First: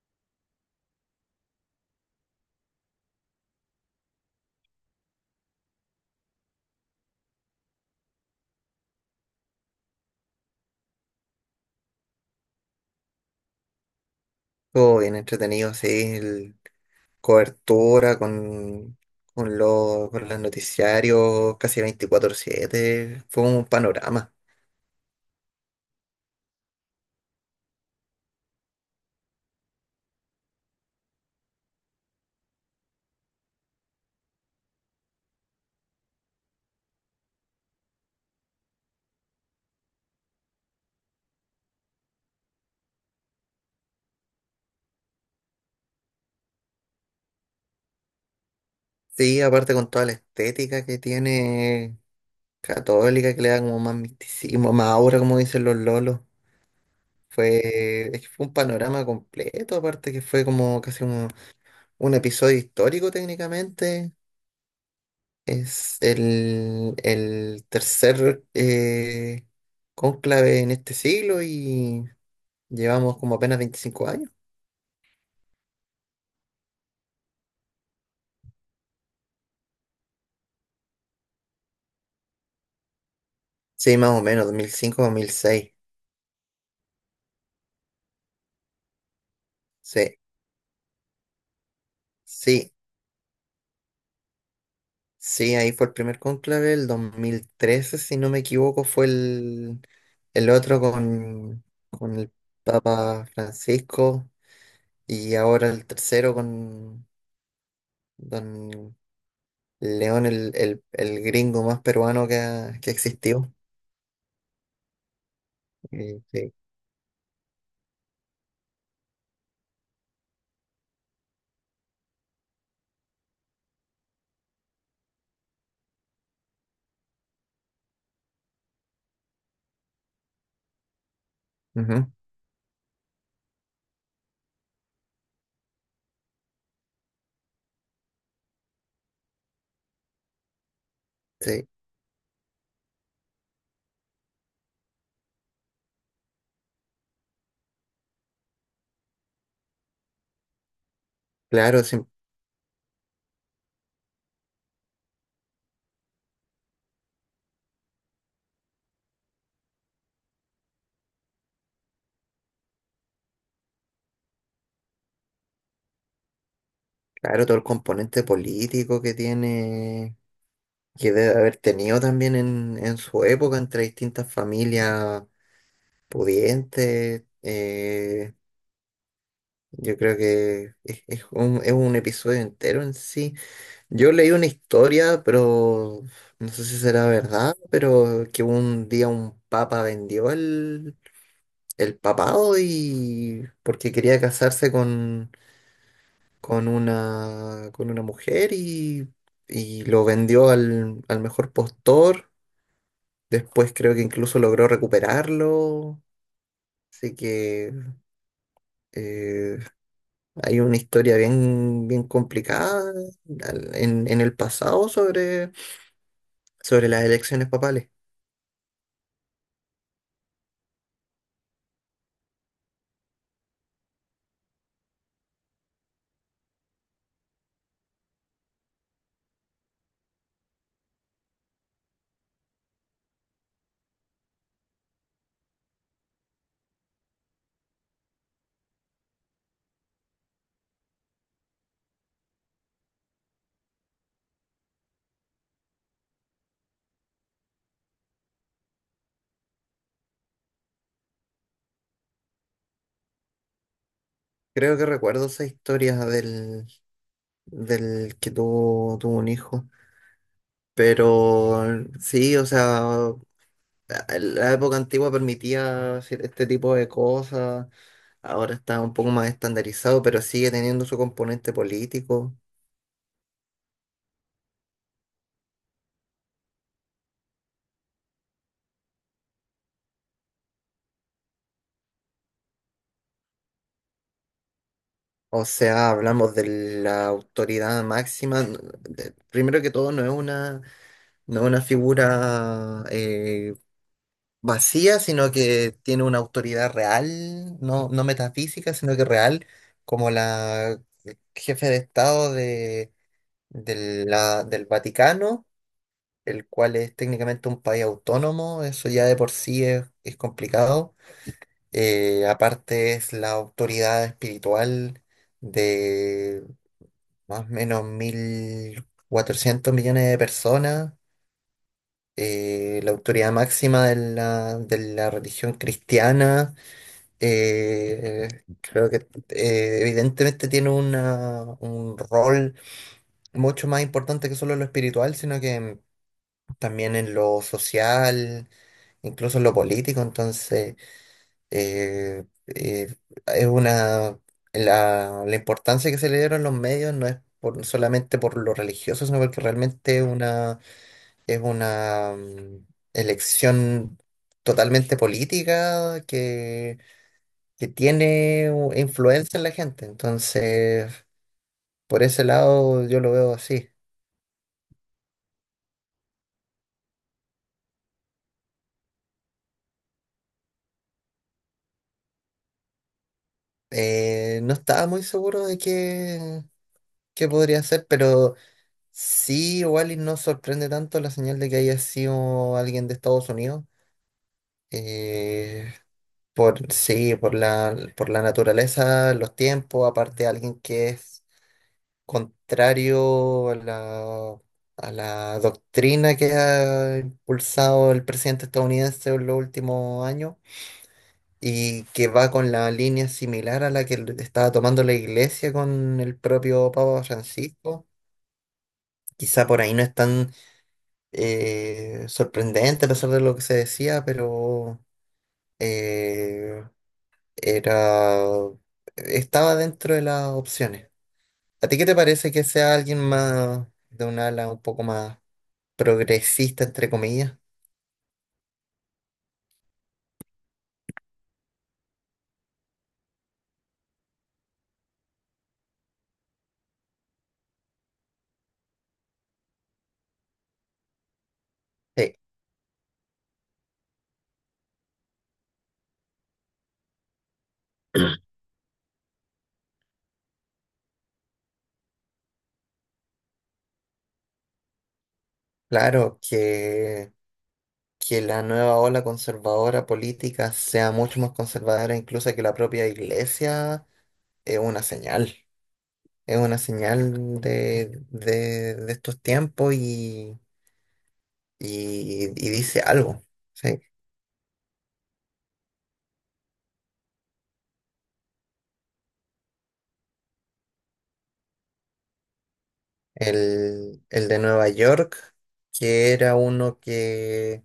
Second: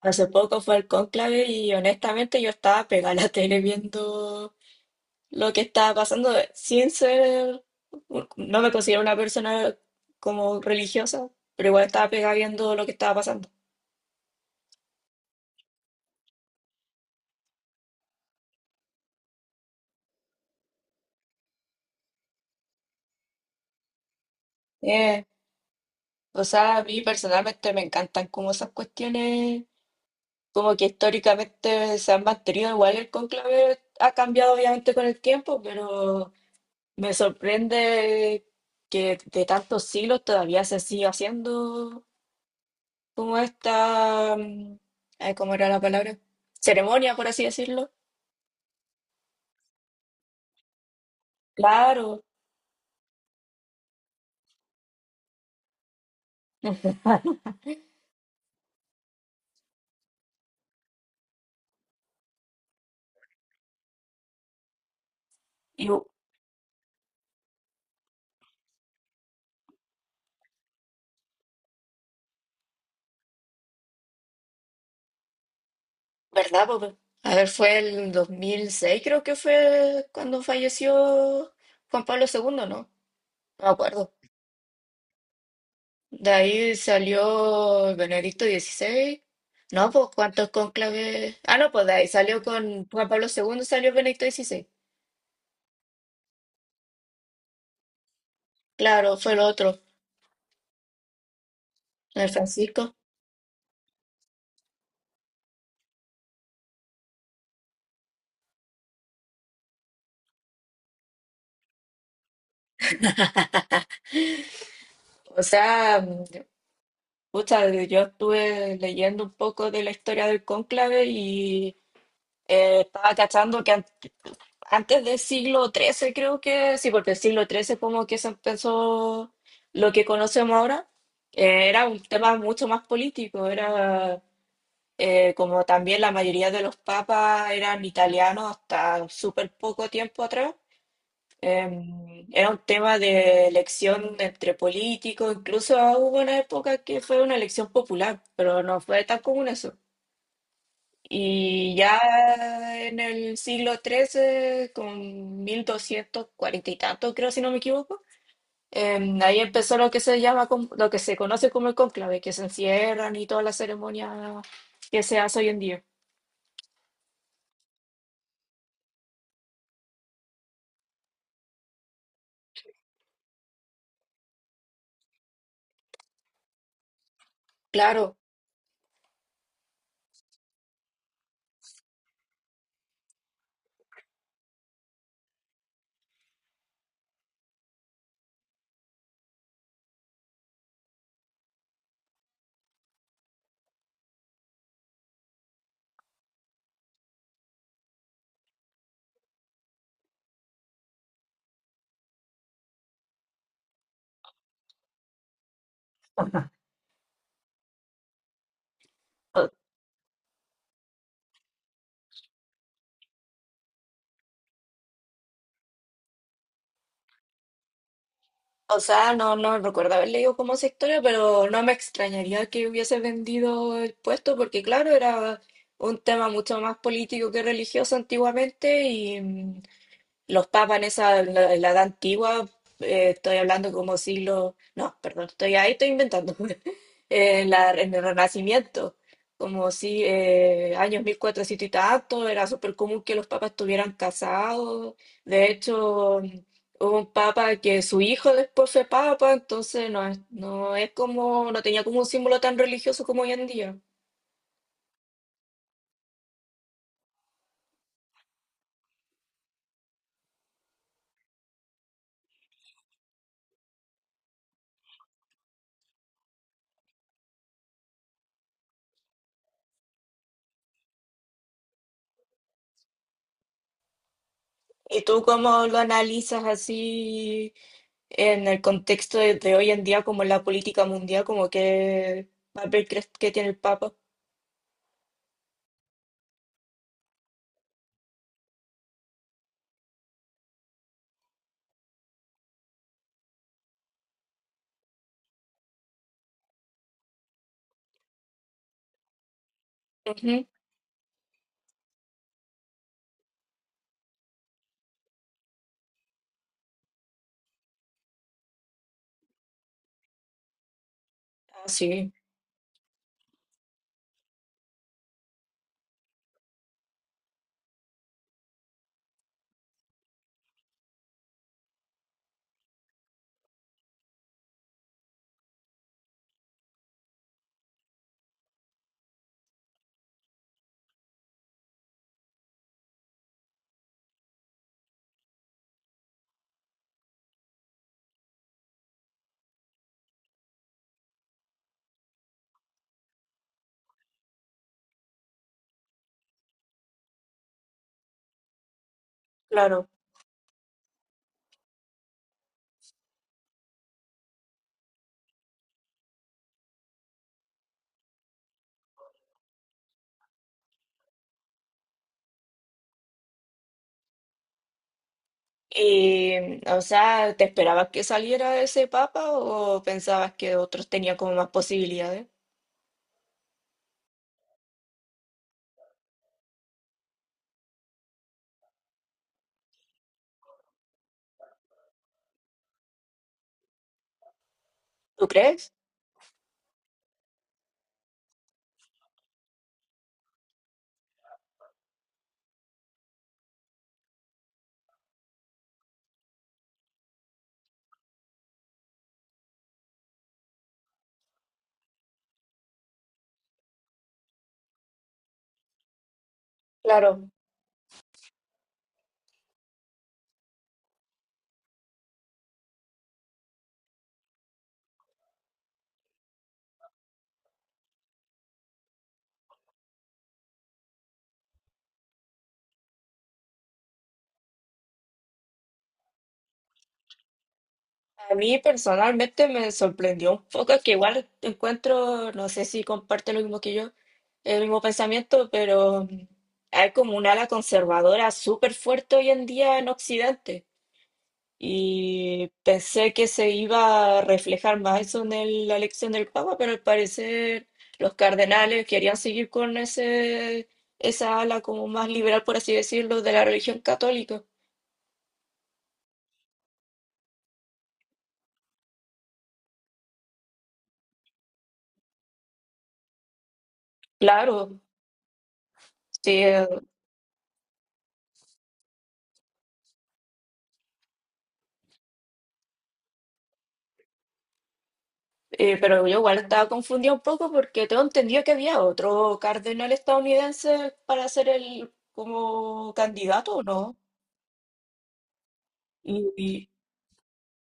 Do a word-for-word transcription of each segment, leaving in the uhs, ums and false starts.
Hace poco fue el cónclave y honestamente yo estaba pegada a la tele viendo lo que estaba pasando sin ser, no me considero una persona como religiosa, pero igual estaba pegada viendo lo que estaba pasando. Todo bien entretenido, sí. El- cobertura con, con, los, con los noticiarios casi veinticuatro siete. Fue un panorama. Eh, o sea, a mí personalmente me encantan como esas cuestiones, como que históricamente se han mantenido igual el cónclave ha cambiado obviamente con el tiempo, pero me sorprende que de tantos siglos todavía se siga haciendo como esta, mm, ay, ¿cómo era la palabra? Ceremonia, por así decirlo. Sí, aparte con toda la estética que tiene Claro. católica, que le da como más misticismo, más aura, como dicen los lolos. Ujú. Fue, es que fue un panorama completo, aparte que fue como casi como un episodio histórico técnicamente. Y, Es el, el tercer eh, cónclave en este siglo y llevamos como apenas veinticinco años. ¿verdad, papá? A ver, fue el dos mil seis, creo que fue cuando falleció Juan Pablo segundo, ¿no? No me Sí, más acuerdo. o menos, dos mil cinco, dos mil seis. De ahí salió Benedicto dieciséis. No, pues, Sí, ¿cuántos cónclaves? Ah, no, pues de ahí salió sí, con Juan Pablo segundo, salió Benedicto dieciséis. sí, ahí fue el primer cónclave. El dos mil trece, si no me equivoco, fue Claro, fue el otro, el, el otro con, con el el Francisco. Papa Francisco. Y ahora el tercero con Don León, el, el, el gringo más peruano que, ha- que existió. O sea, Eh, sí, pucha, yo estuve leyendo un poco de la historia del cónclave y eh, estaba cachando que an- antes del siglo trece, creo que sí, porque el siglo trece como que se empezó lo que conocemos ahora, eh, era un ujú, tema mucho más político, era eh, como también la mayoría de los papas eran italianos hasta súper poco tiempo atrás. sí, Em, era un tema de elección entre políticos, incluso hubo una época que fue una elección popular, pero no fue tan común eso. Y claro, ya sí, en el siglo trece, con mil doscientos cuarenta y tanto, creo, si no me equivoco, em, ahí empezó lo que se llama, con- lo que se conoce como el cónclave, que se encierran y todas las ceremonias que se hace hoy en día. claro, todo el componente político que tiene, que debe haber tenido también en, en su época entre distintas familias pudientes. Claro, eh, Yo creo que es, es un, es un episodio entero en sí. Yo leí una historia, pero no sé si será verdad, pero que un día un papa vendió el, el papado, y porque quería casarse con, con una, con una mujer, y, y lo vendió al, al mejor postor. Después creo que incluso logró recuperarlo. Así que eh, hay una historia bien, bien complicada al- en, en el pasado sobre, sobre las elecciones papales. o sea, no, no recuerdo haber leído como esa historia, pero no me extrañaría que hubiese vendido el puesto, porque claro, era un tema mucho más político que religioso antiguamente y, los papas en esa, en la, en la edad antigua, eh, estoy hablando como siglo, no, perdón, estoy ahí, estoy inventando. en la, en el Renacimiento, como si eh, años mil cuatrocientos y tanto, era súper común que los papas estuvieran casados. De hecho, hubo un papa que su hijo después fue papa, entonces no es, no es como, no tenía como un símbolo tan religioso como hoy en día. Creo que recuerdo esa historia del, del que tuvo, tuvo un hijo. Pero sí, o sea, la época antigua permitía hacer este tipo de cosas. Ahora está un poco más estandarizado, pero sigue teniendo su componente político. ¿Y tú cómo lo analizas así? En el contexto de, de hoy en día, como en la política mundial, ¿como qué papel crees que tiene el Papa? O sea, hablamos de la autoridad máxima. n- de- Primero que todo, no es una, no es una figura eh, vacía, sino que tiene una autoridad real, no, no metafísica, sino que real, como Ujú. la jefe de Estado de, de la, del Vaticano, el cual es técnicamente un país autónomo. Eso ya de por sí es, es complicado. Ah, sí, Eh, aparte es la autoridad espiritual más o menos mil cuatrocientos millones de personas, eh, la autoridad máxima de la, de la religión cristiana. Eh, creo que eh, evidentemente tiene una, un rol mucho más importante que solo en lo espiritual, sino que también en lo social, incluso en lo político. Entonces eh, eh, es una, la, la importancia que se le dieron los medios no es por, solamente por lo religioso, sino porque claro. realmente es una, es una mm, elección totalmente política, que, que tiene u- influencia en la gente. Entonces, por ese lado yo lo veo así. Y, o sea, ¿te esperabas que saliera ese papa o pensabas que otros tenían como más posibilidades? Eh, no estaba muy seguro de qué, qué podría ser, pero sí, igual y no sorprende tanto la señal de que haya sido alguien de Estados Unidos. ¿Tú crees? eh, por, sí, por la, por la naturaleza, los tiempos, aparte alguien que es contrario a la, a la doctrina que ha impulsado el presidente estadounidense en los últimos años, y que va con la línea similar a la que estaba tomando la iglesia con el propio Papa Claro. Francisco. Quizá por ahí no están eh, sorprendente a pesar de lo que se decía, pero eh, era estaba dentro de las opciones. ¿A ti qué te parece que sea alguien más de un ala un poco más progresista, entre comillas? A mí personalmente me sorprendió un poco que igual encuentro, no sé si comparte lo mismo que yo, el mismo pensamiento, pero mm, hay como un ala conservadora súper fuerte hoy en día en Occidente. Sí, Y pensé que se iba a reflejar más eso en el- la elección del Papa, pero al parecer los cardenales querían seguir con ese, esa ala como más liberal, por así decirlo, de la religión católica. claro, que, que la nueva ola conservadora política sea mucho más conservadora incluso que la propia iglesia es Claro, una señal. sí, Es una señal de, de de estos tiempos, y, y, y dice algo, ¿sí? Eh, pero yo igual estaba confundida un poco porque tengo entendido que había otro cardenal estadounidense para ser el como candidato, ¿o no? El, el de Nueva York, que Y, era y- uno que,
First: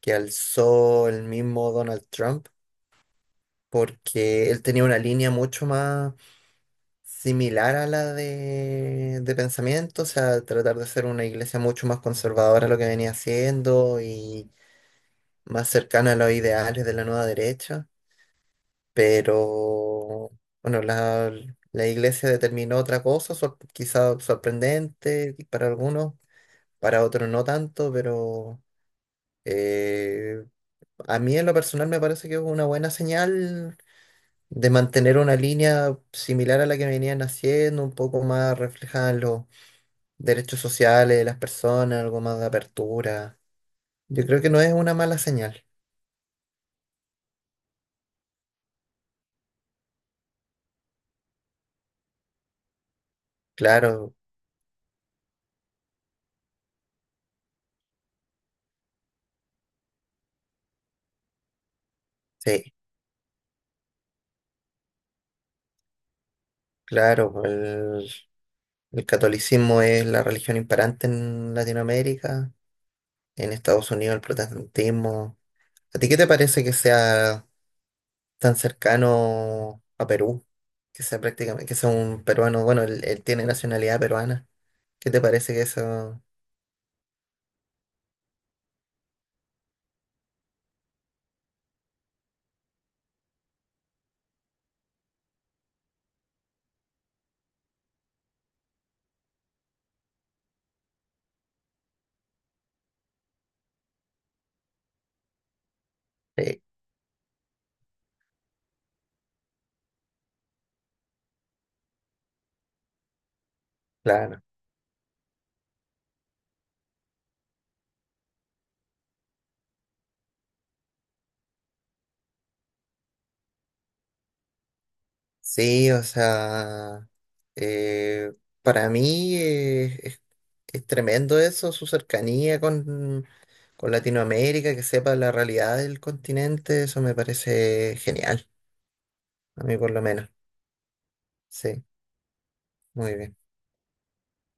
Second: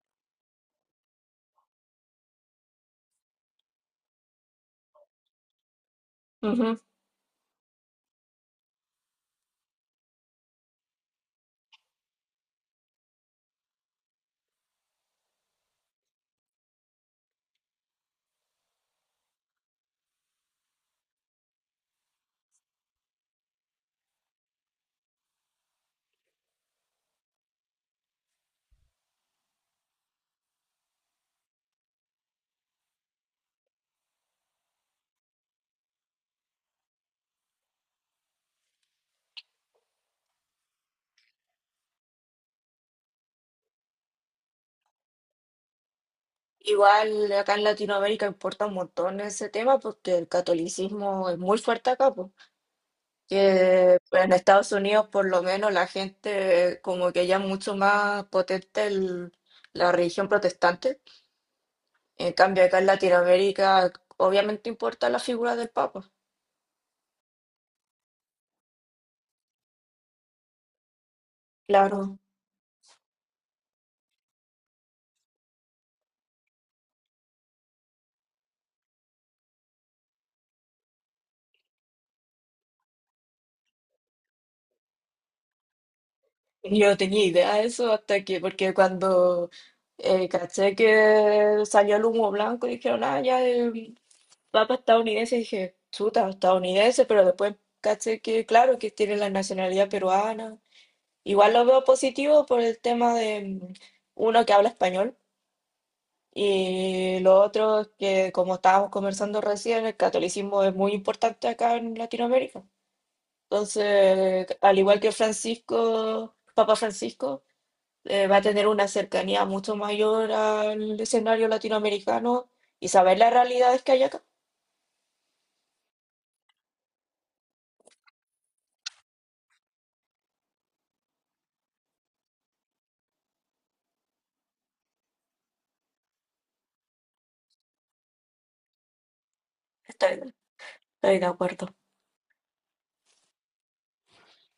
que alzó el mismo Donald Trump, porque él tenía una línea mucho más ujú. similar a la de, de pensamiento. O sea, tratar de ser una iglesia mucho más conservadora a lo que venía haciendo y más cercana a los ideales de la nueva derecha. Pero bueno, la, la iglesia determinó otra cosa, sor- quizá sorprendente para algunos, para otros no tanto, pero eh, a mí en lo personal me parece que es una buena señal de mantener una línea similar a la que venían haciendo, un poco más reflejada en los derechos sociales de las personas, algo más de apertura. Yo creo que no es una mala señal. Igual acá en Latinoamérica importa un montón ese tema porque el catolicismo es muy fuerte acá, pues. Que Claro, en Estados Unidos por lo menos la gente como que ya es mucho más potente el- la religión protestante. En cambio sí, acá en Latinoamérica obviamente importa la figura del Papa. claro. El catolicismo es la religión imperante en Claro. Latinoamérica, en Estados Unidos el protestantismo. ¿A ti qué te parece que sea tan cercano a Perú? Que sea prácticamente, que sea un peruano, bueno, él, él tiene nacionalidad peruana. ¿Qué te parece que eso? Yo no tenía idea de eso hasta que, porque cuando eh, caché que salió el humo blanco y dijeron, ah, ya, eh, va para estadounidense, dije, chuta, estadounidense, pero después caché que, claro, que tiene la nacionalidad peruana. Igual lo veo positivo por el tema de mm, uno que habla español Sí, y lo otro es que, como estábamos conversando recién, el catolicismo es muy importante acá en Latinoamérica. claro. Entonces, al igual que Francisco, Papa Francisco, eh, va a tener una cercanía mucho mayor al escenario latinoamericano y saber las realidades que hay acá. Sí, o sea, eh, para mí eh, es, es tremendo eso, su cercanía con, con Latinoamérica, que sepa la realidad del continente. Eso me parece genial. A mí por lo Estoy, menos. estoy de acuerdo. Sí, muy bien.